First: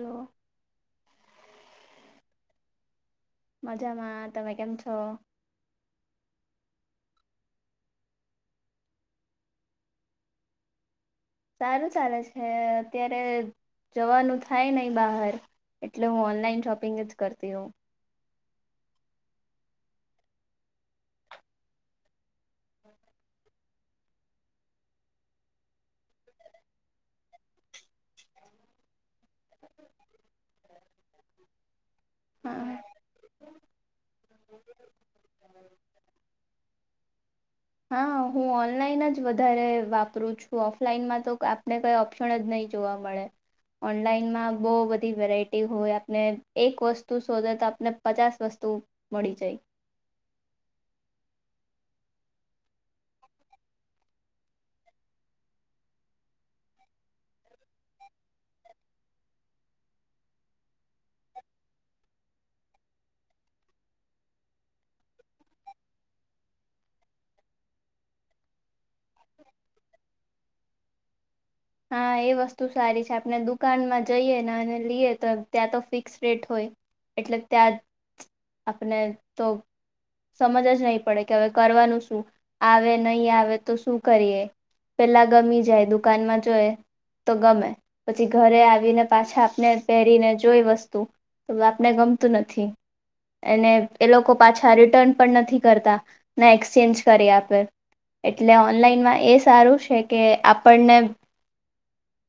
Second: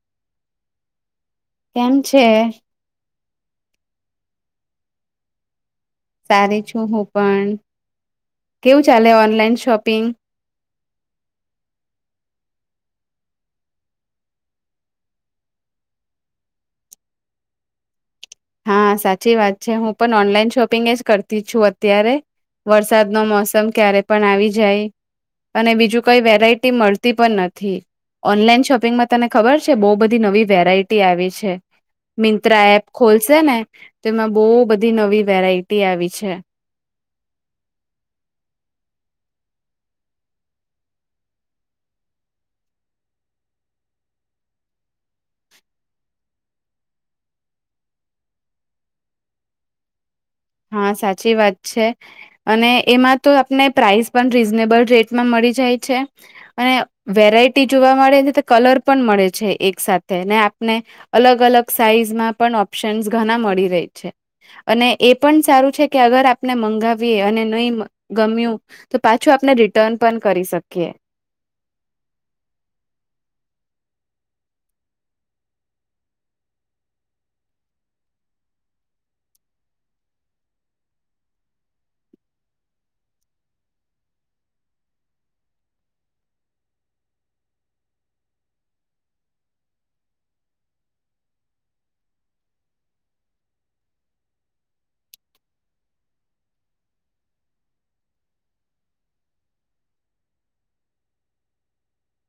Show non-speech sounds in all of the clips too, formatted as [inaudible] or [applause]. Hello કેમ છે. મજામાં તમે કેમ છો. સારી છું હું પણ કેવું? ચાલે ઓનલાઈન શોપિંગ. સારું ચાલે છે અત્યારે જવાનું થાય નહી બહાર એટલે હું ઓનલાઈન શોપિંગ જ કરતી હોઉ. હા સાચી વાત છે. હું પણ ઓનલાઈન શોપિંગ જ કરતી છું અત્યારે... વરસાદનો મોસમ ક્યારે પણ આવી જાય. અને બીજું કઈ વેરાયટી મળતી પણ નથી. ઓનલાઈન શોપિંગમાં તને ખબર છે બહુ બધી નવી વેરાયટી આવી છે. મિંત્રા હા એપ ખોલશેને તો એમાં બહુ બધી નવી વેરાયટી આવી છે. [inaudible] હા હું ઓનલાઈન જ વધારે વાપરું છું ઓફલાઈનમાં તો આ પડે કોઈ ઓપ્શન જ નહી જોવા મળે. ઓનલાઈનમાં બહુ બધી વેરાયટી હોય આપને એક વસ્ તું સોધે તો આપને પચાસ વસ્તુ મડી જાય. હા સાચી વાત છે. અને એમાં તો આપને પ્રાઇસ પણ રીઝનેબલ રેટમાં મળી જાય છે. અને વેરાયટી જોવા મળે છે તો કલર પણ મળે છે એક સાથે ને આપને અલગ અલગ સાઈઝમાં પણ ઓપ્શન્સ ઘણા મળી રહી છે અને એ પણ સારું છે કે અગર આપને મંગાવીએ અને નહી ગમ્યું તો પાછું આપણે રિટર્ન પણ કરી શકીએ. હા એ વસ્તુ સારી છે આપણે દુકાનમાં જઈએ ને અને લઈએ તો ત્યાં તો ફિક્સ રેટ હોય. એટલે ત્યાજ આપને તો સમજ જ નહી પડે કે હવે કરવાનું શું આવે નહી આવે તો શું કરીએ. પેલા ગમી જાય દુકાનમાં જો એ તો ગમે પછી ઘરે આવીને પાછા આપને પહેરીને જોઈ વસ્તુ તો આપને ગમતું નથી. અને એ લોકો પાછા રિટર્ન પણ નથી કરતા ના એક્સચેન્જ કરી આપે. એટલે ઓનલાઈનમાં એ સારું છે કે આપણને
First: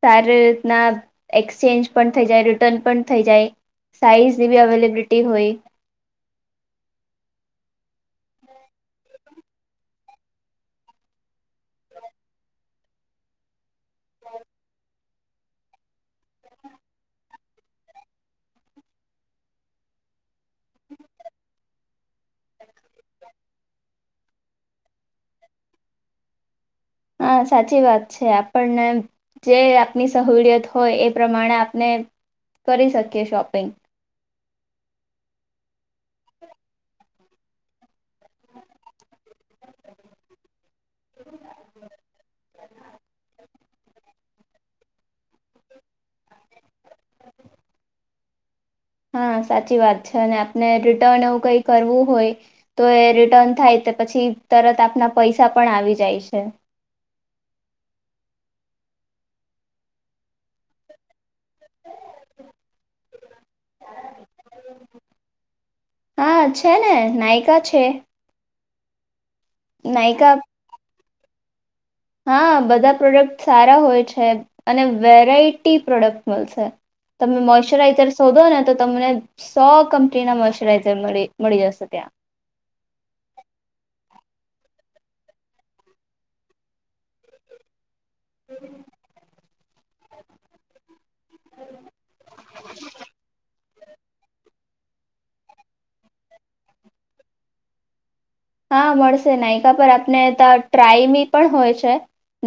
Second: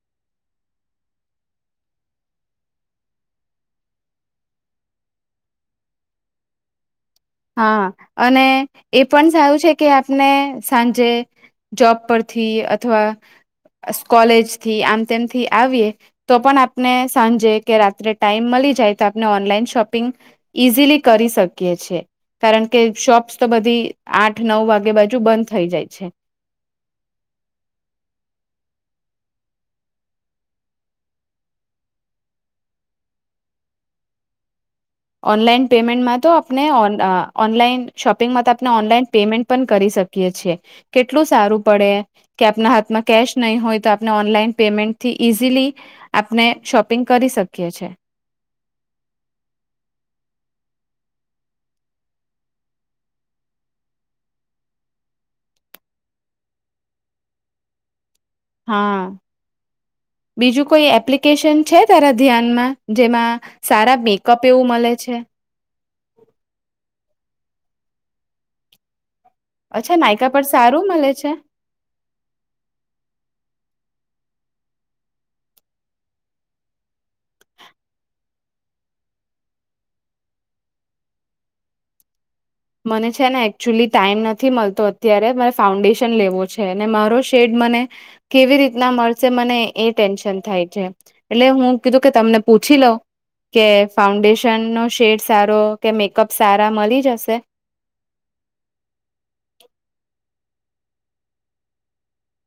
સારી રીતના એક્સચેન્જ પણ થઇ જાય રિટર્ન પણ થઇ જાય. સાઈઝી એવી અવેલેબિલિટી હોય. હા અને એ પણ સારું છે કે આપને સાંજે જોબ પરથી અથવા કોલેજથી આમ તેમથી આવીએ. તો પણ આપને સાંજે કે રાત્રે ટાઈમ મળી જાય તો આપને ઓનલાઈન શોપિંગ ઈઝીલી કરી શકીએ છીએ. કારણ કે શોપ્સ તો બધી આઠ નવ વાગે બાજુ બંધ થઈ જાય છે. હા, સાચી વાત છે આપણને જે આપની સહુડીયત હોય એ પ્રમાણે આપણે કરી શકીએ શોપિંગ. ઓનલાઈન પેમેન્ટમાં તો આપને ઓન-ઓનલાઈન શોપિંગમાં તો આપણે ઓનલાઈન પેમેન્ટ પણ કરી શકીએ છીએ. કેટલું સારું પડે કે આપણા હાથમાં કેશ નહીં હોય તો આપણે ઓનલાઈન પેમેન્ટ થી ઈઝીલી આપણે શોપિંગ કરી શકીએ છે. હા, સાચી વાત છે અને આપણે રિટર્ન એવું કંઈ કરવું હોય તો એ રિટર્ન થાય તો પછી તરત આપણા પૈસા પણ આવી જાય છે. હા. બીજું કોઈ એપ્લિકેશન છે. તારા ધ્યાનમાં જેમાં સારા કપેવું મળે છે. હા, છે ને, નાયકા છે. અચ્છા, નાયકા પર સારું મળે છે? હા, બધા પ્રોડક્ટ સારા હોય છે અને વેરાયટી પ્રોડક્ટ હોય છે. તમે મોઈશ્ચરાઈઝર શોધો ને, તો તમને સો કંપનીના મોઈશ્ચરાઈઝર મળી મળી જશે ત્યાં. મને છેને એકટુઅલી ટાઈમ નથી મળતો અત્યારે, [unintelligible] ફાઉન્ડેશન લેવું છે ને, મારો શેડ મને કેવી રીતના મળશે મને, એનું ટેન્શન થાય છે. એટલે હું કીધું કે તમને પૂછી લઉં કે ફાઉન્ડેશન. ફાઉન્ડેશન શેડ સારો કે મેકપ સારા મલી જશે? હા, મળશે નાયકા પર આપને તો ટ્રાય બી પણ હોય છે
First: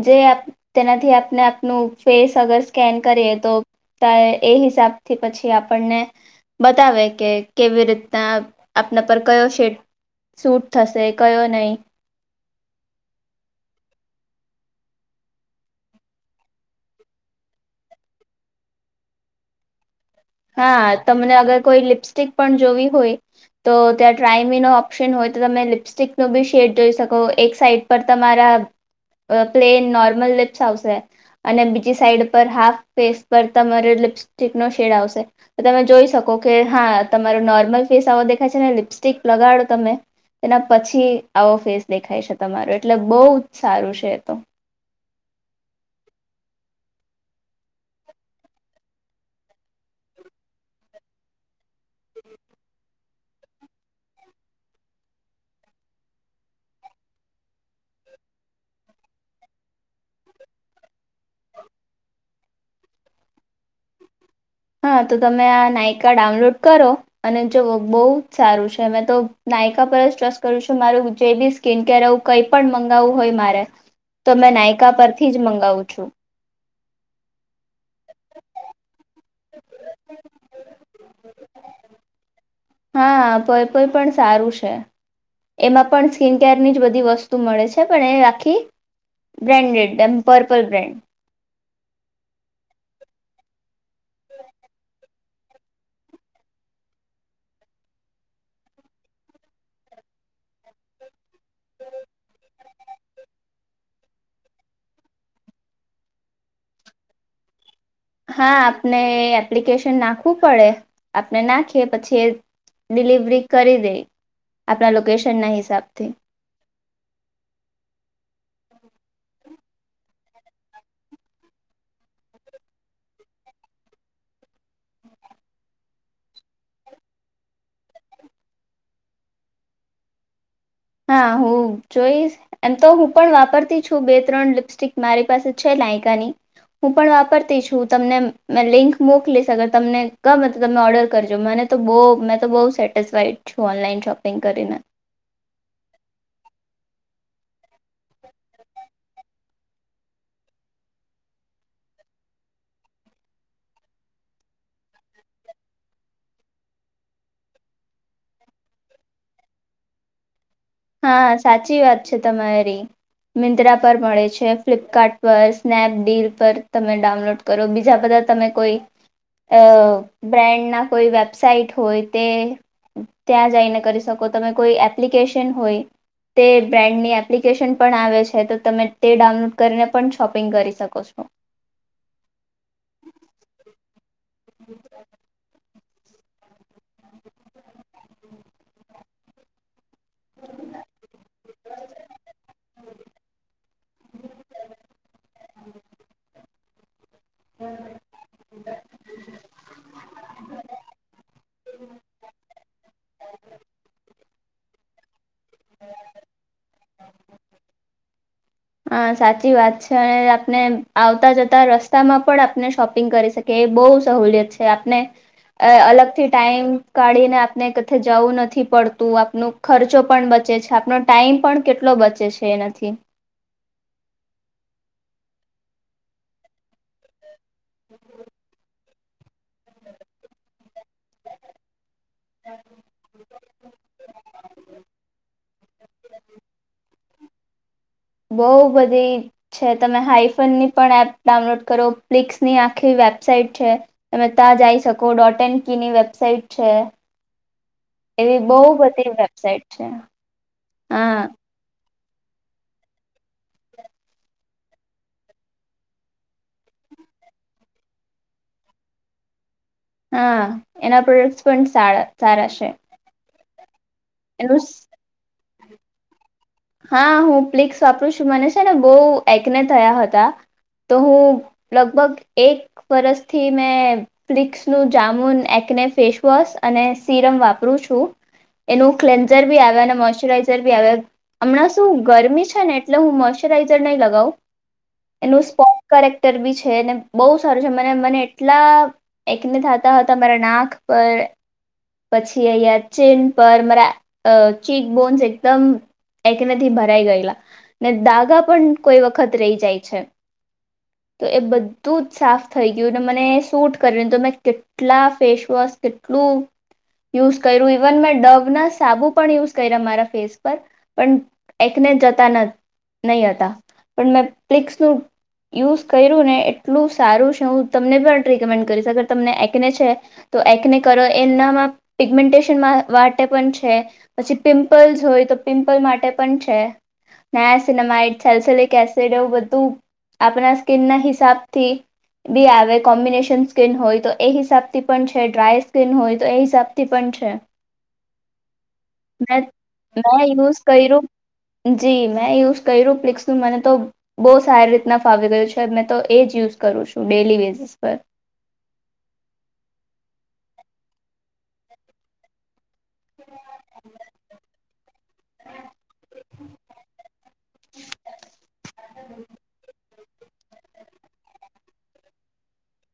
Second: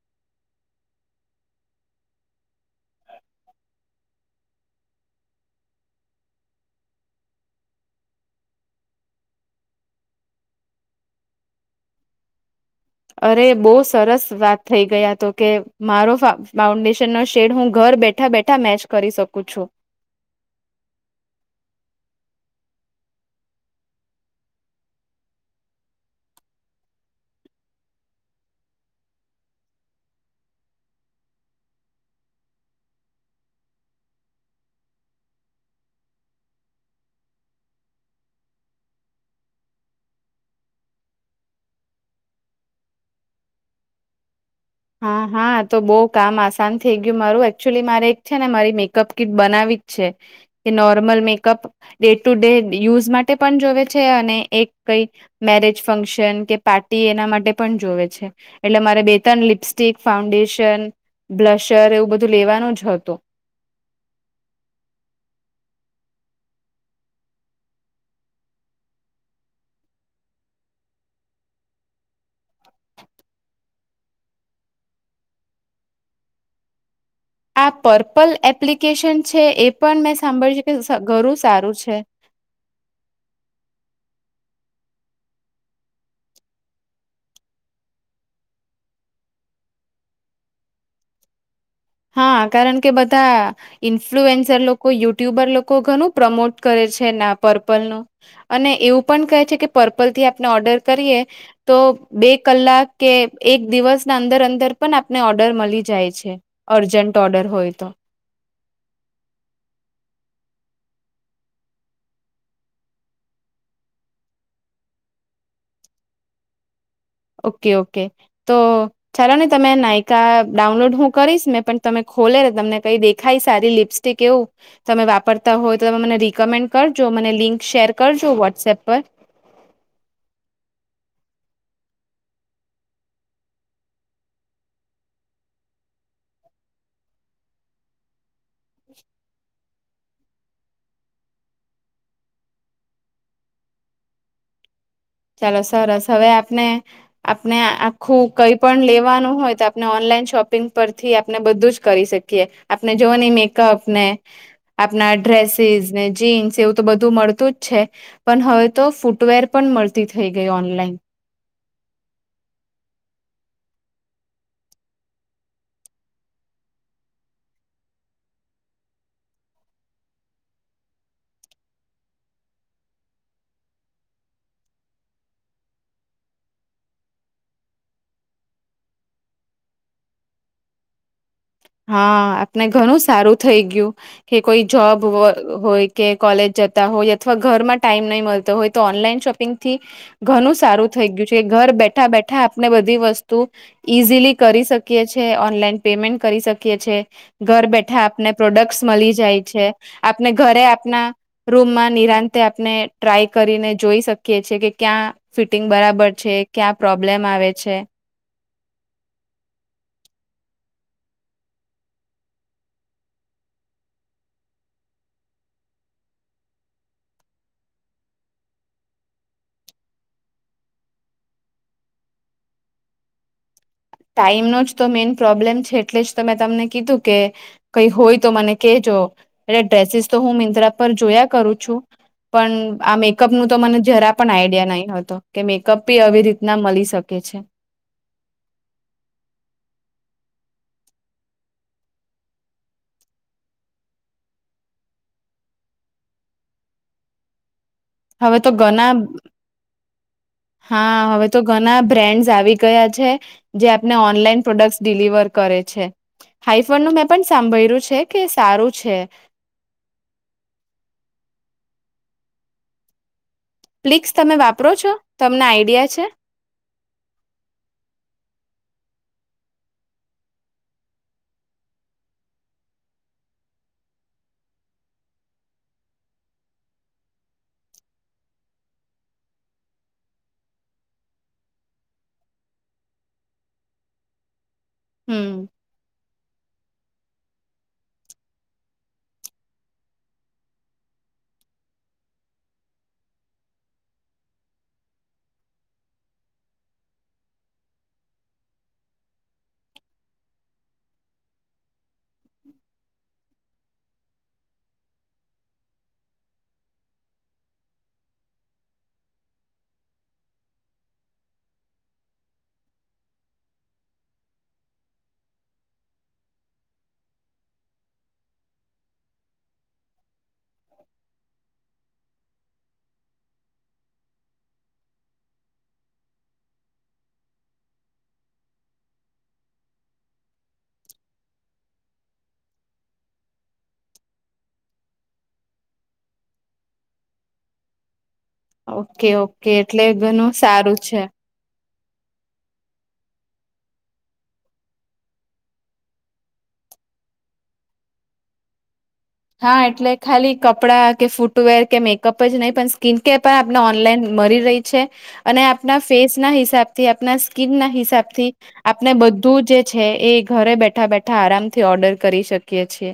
જે આપ તેનાથી આપને આપણો ફેસ અગર સ્કેન કરે તો. તા એ હિસાબથી પછી આપણને. બતાવે કે કેવી રીતના આપણા પર કયો શેડ સૂટ થશે કયો નહીં. અરે, બહુ સરસ વાત થઈ ગઈ! આ તો કે મારો ફા ફાઉન્ડેશનનો શેડ હું ઘર બેઠાં-બેઠા. તા મેચ કરી શકું છું. હા, તમને અગર કોઈ લિપસ્ટિક પણ જોવી હોય. તો ત્યાં ટ્રાય-મીનો ઑપ્શન હોય તો તમે લિપસ્ટિકનો પણ શેડ જોઈ શકો, એક સાઈડ. પણ તમારા અ પ્લેન નોર્મલ લિપ્સ આવશે. અને બીજી સાઈડ પર હાફ ફેસ પર તમારે લિપસ્ટિકનો શેડ આવશે. તો તમે જોઈ શકો કે, હા, તમારો નોર્મલ ફેસ આવો દેખાય છે અને લિપસ્ટિક લગાડો તમે. એના પછી આવો ફેસ દેખાય છે તમારો, એટલે બહુ જ સારું છે એ તો. હા હા, તો બહુ કામ આસાન થઈ ગયું મારું. એકચુલી મારે એક છે મારી મેકઅપ કિટ બનાવવી જ છે. કે નોર્મલ મેકઅપ ડે-ટુ-ડે યુઝ માટે પણ જોવે છે અને એક કંઈ મેરેજ ફંક્શન કે પાર્ટી એના માટે પણ જોવે છે, એટલે મારે બે-ત્રણ લિપસ્ સ્ટિક, ફાઉન્ડેશન, બ્લશર એવું બધું લેવાનું જ હતું. હા તો તમે આ નાયકા ડાઉનલોડ કરો અને જો બહુ જ સારું છે. મેં તો નાયકા પર જ ટ્રસ્ટ કરું છું મારું જે બી ઇસ્કીન કેર એવું કાઇક પર મગાવુ હોય મારે તો મે નાયકા પરથી જ મંગાવુ છું. આ પર્પલ એપ્લિકેશન છે, એ પણ મેં સાંભળી છે કે ઘણુ સારુ છે. હા, પર્પલ પણ સારું છે. એમાં પણ સ્કિનકેરની જ બધી વસ્તુ મળે છે, પણ એ આખી. બ્રાન્ડેડ, એમ પર્પલ બ્રાન્ડ. હા, કારણ કે બધા. ઇન્ફ્લુએન્સર લોકો યુટ્યુબર લોકો ધણુ પ્રમોટ કરે છે ને અ પરપલ નુ. અને એવું પણ કહે છે કે પર્પલ થી આપણે ઓર્ડર કરીએ. તો બે કલાક કે એક દિવસની અંદર-અંદર પણ આપણને ઓર્ડર મળી જાય છે. અર્જન્ટ ઓર્ડર હોય તો. હા, આપણે એપ્લિકેશન નાખવુ પડે. આપણે નાખીએ પછી. ડિલિવરી કરી દે, આપણા લોકેશનના હિસાબથી. ઓકે ઓકે, તો. ચાલો ને તમે નાયકા ડાઉનલોડ હું કરીશ ને પણ તમે ખોલે ને તમને કઈ દેખાય સારી લિપ્સ ટિક એવું. તમે વાપરતા હોય તો તમે મને રિકમેન્ડ કરજો મને લિંક શેર કરજો વોટ્સએપ પર હા હું જોઈશ. એમ તો હું પણ વાપરતી છું બે ત્રણ લિપસ્ટિક મારી પાસે છે નાયકાની હું પણ વાપરતી છું તમને મે લિંક મોકલીશ અગર તમને ગમે તો તમે ઓર્ડર કરજો મને તો બહુ મેં તો બહુ સેટિસફાઈડ છું ઓનલાઈન શોપિંગ કરીને. સરસ સરસ હવે આપને. આપણે આખું કઈ પણ લેવાનું હોય તો આપણે ઓનલાઈન શોપિંગ પરથી આપણે બધું જ કરી શકી કીઈ આપને જોવો ને મેકપ ને. આપના ડ્રેસીસ ને જીન્સ એવું તો બધું મળતું જ છે પણ હવે તો ફૂટવેર પણ મળતી થઈ ગઈ ઓનલાઈન હા સાચી વાત છે તમારી મિંત્રા પર મળે છે ફ્લિપકાર્ટ પર સ્નેપડીલ પર તમે ડાઉનલોડ કરો બીજા બધા તમે કોઈ અ બ્રેન્ડના કોઈ વેબસાાઈટ હોય તે ત્યાં જઈને કરી શકો તમે કોઈ એપ્લિકેશન હોય તે બ્રાન્ડની એપ્લિકેશન પણ આવે છે તો તમે તે ડાઉનલોડ કરીને પણ શોપિંગ કરી શકો છો હા આપને ઘણું સારું થઈ ગયું કે કોઈ જોબ હોય કે કોલેજ જતા હોય અથવા ઘરમાં ટાઈમ નહીં મળતો હોય તો ઓનલાઈન શોપિંગ થી ઘનું સારું થઈ ગયું છે ઘર બેઠા બેઠા આપણે બધી વસ્તુ ઈઝીલી કરી શકીએ છીએ ઓનલાઈન પેમેન્ટ કરી શકીએ છે ઘર બેઠા આપને પ્રોડક્ટસ મલી જાય છે આપને ઘરે આપના રૂમમાં નિરાંતે આપને ટ્રાય કરીને જોઈ શકીએ છીએ કે ક્યાં ફિટિંગ બરાબર છે ક્યાં પ્રોબ્લેમ આવે છે હા સાચી વાત છે અને આપને આવતા જતા રસ્તામાં પણ આપણે શોપિંગ કરી શકી એ બહુ સહુલિયત છે આપને અ અલગથી ટાઈમ કાઢીને આપને કશે જાવું નથી પડતું આપનું ખર્ચો પણ બચે છે આપનો ટાઈમ પણ કેટલો બચે છે એનાથી ટાઈમનો જ તો મેઇન પ્રોબ્લેમ છે એટલે જ તો મેં તમને કીધું કે કઈ હોય તો મને કહેજો એટલે ડ્રેસીસ તો હું મિંત્રા પર જોયા કરું છું પણ આ મેકઅપનું તો મને જરા પણ આઈડિયા નહી હતો કે મેકઅપ બી આવી રીતના મલી શકે છે. બહુ બધી છે તમે હાઈફોનની પણ એપ ડાઉનલોડ કરો પ્લિક્સની આખી વેબસાઇટ છે. તમે તા જાઈ શકો ડોટ એન કીની વેબસાઇટ છે હવે એવી તો બઉ ઘણા બધી વેબસાઇટ છે હા ઘના બ્રેન્ડસ આવી ગયા છે જે આપને ઓનલાઈન પ્રોડક્ટ ડિલિવર કરે છે. હાઈફડનું મેં પણ સાંભરયુ છે કે સારું છે હા એના પ્રોડક્ટસ પણ સાડા-સારા છે પ્લિક્સ તમે એનું વાપરો છો તમને આઈડિયા છે હા હું પ્લિક્સ વાપરું છું મને છે બઉ એકને થયા હતા. તો હું લગભગ એક વરષથી મેં પ્લિક્સનું જામુન એકને ફસવોશ અને સીરમ વાપરું છું. એનું ક્લેન્ઝર બી આવે અને મોશચરાઈઝર બી આવે હમણાં શું ગરમી છે ને એટલે હું મોશ્ચરાઈઝર નહી લગાઉ હમ એનું સ્પ કરેક્ટર બી છે ને બહુ સારું છે મને મને એટલા એકને થાતા હતા મારા નાક પર પછી અહંયા ચીન પર, મારા ચીક બોન્સ એકદમ. એકને થી ભરાઈ ગયેલા ને દાગા પણ કોઈ વખત રહી જાય છે. તો એ બધું જ સાફ થઈ ગયું ને મને સૂટ કરને તો મેમે કેટલા ફેશવોશ કેટલું. યુઝ કર્યું. ઇવન મેં ડવ ના સાબુ પણ યુઝ કર્યા મારા ફેસ પર. પણ એકને જતા નહી હતા. પણ મેં પ્લિક્સ નુ. યુઝ કર્યું ને, એટલું સારું છે. હું તમને પણ રિકમેન્ડ કરીશ. અગર તમને એકને છે. તો એકને કરો. એનામાં પિગમેન્ટેશન માટે પણ છે. પછી પિમ્પલ્સ હોય તો, પિમ્પલ માટે પણ છે. નેન્સિનામિડ સેલ્સલીક એસિડ એવું બધું આપળા સ્કીન ના હિસાબથી બી આવે. કોમ્બિનેશન સ્કીિન હોય તો, એ હિસાબથી પણ છે. ડ્રાય સ્કીન હોય તો, એ હિસાબથી પણ છે. ઓકે ઓકે મેં એટલે ઘણું મેં યુઝ સારું કર્યું છે. જી મેં યુઝ કર્યુ પ્લિક્સનુ મને તો બહુ સારી રીતના ફાવી ગયું છે. મેં તો એ જ યુઝ કરું છું ડેલી બેઝિસ પર. હા એટલે ખાલી કપડા કે, ફૂટવેર કે, મેકઅપ જ નહીં પણ સ્કીનકેર પણ આપને ઓનલાઈન મળી રહી છે. અને આપના ફેસ ના હિસાબ થી, આપના સ્કીન ના હિસાબથી આપને બધું જે છે, એ ઘરે બેઠા બેઠા આરામથી ઓર્ડર કરી શકીએ છીએ.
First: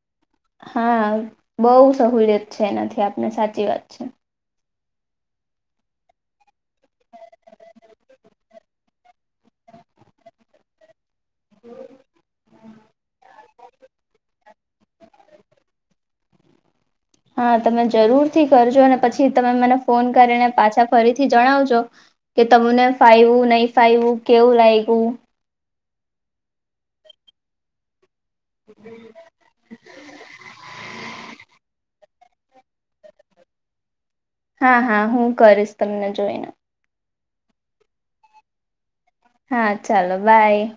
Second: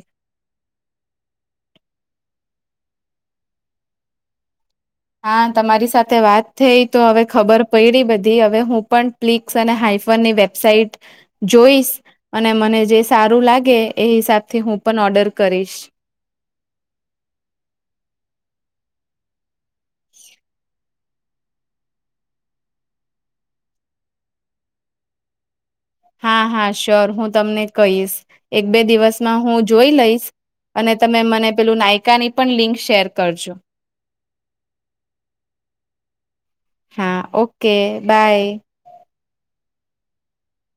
હા બઉુ સહુલિયત છે એનાથી આપને સાચી વાત છે. હા, તમારી સાથે વાત થઈ તો, હવે ખબર પડી બધી. હવે હું પણ ફ્લિક્સ અને હાઈફોન ની વેબસાઇટ જોઈશ. અને મને જે સારું લાગે, એ હિસાબથી હું પણ ઓર્ડર કરીશ. હા, તમે જરૂર થી કરજો. અને પછી તમે મને ફોન કરીને, પાછા ફરીથી જણાવજો. કે તમને ફાઈવું, નહી ફાઈવું, કેવું લાઈગું? હા હા! શ્યોર. હું તમને કહીશ. એક બે દિવસમાં હું જોઈ લઈશ. અને તમે મને પેલું નાયકાની પણ લિંક શેર કરજો. હા હા, હું કરીશ તમને જોઈને. હા, ઓકે બાય. હા! ચાલો બાય.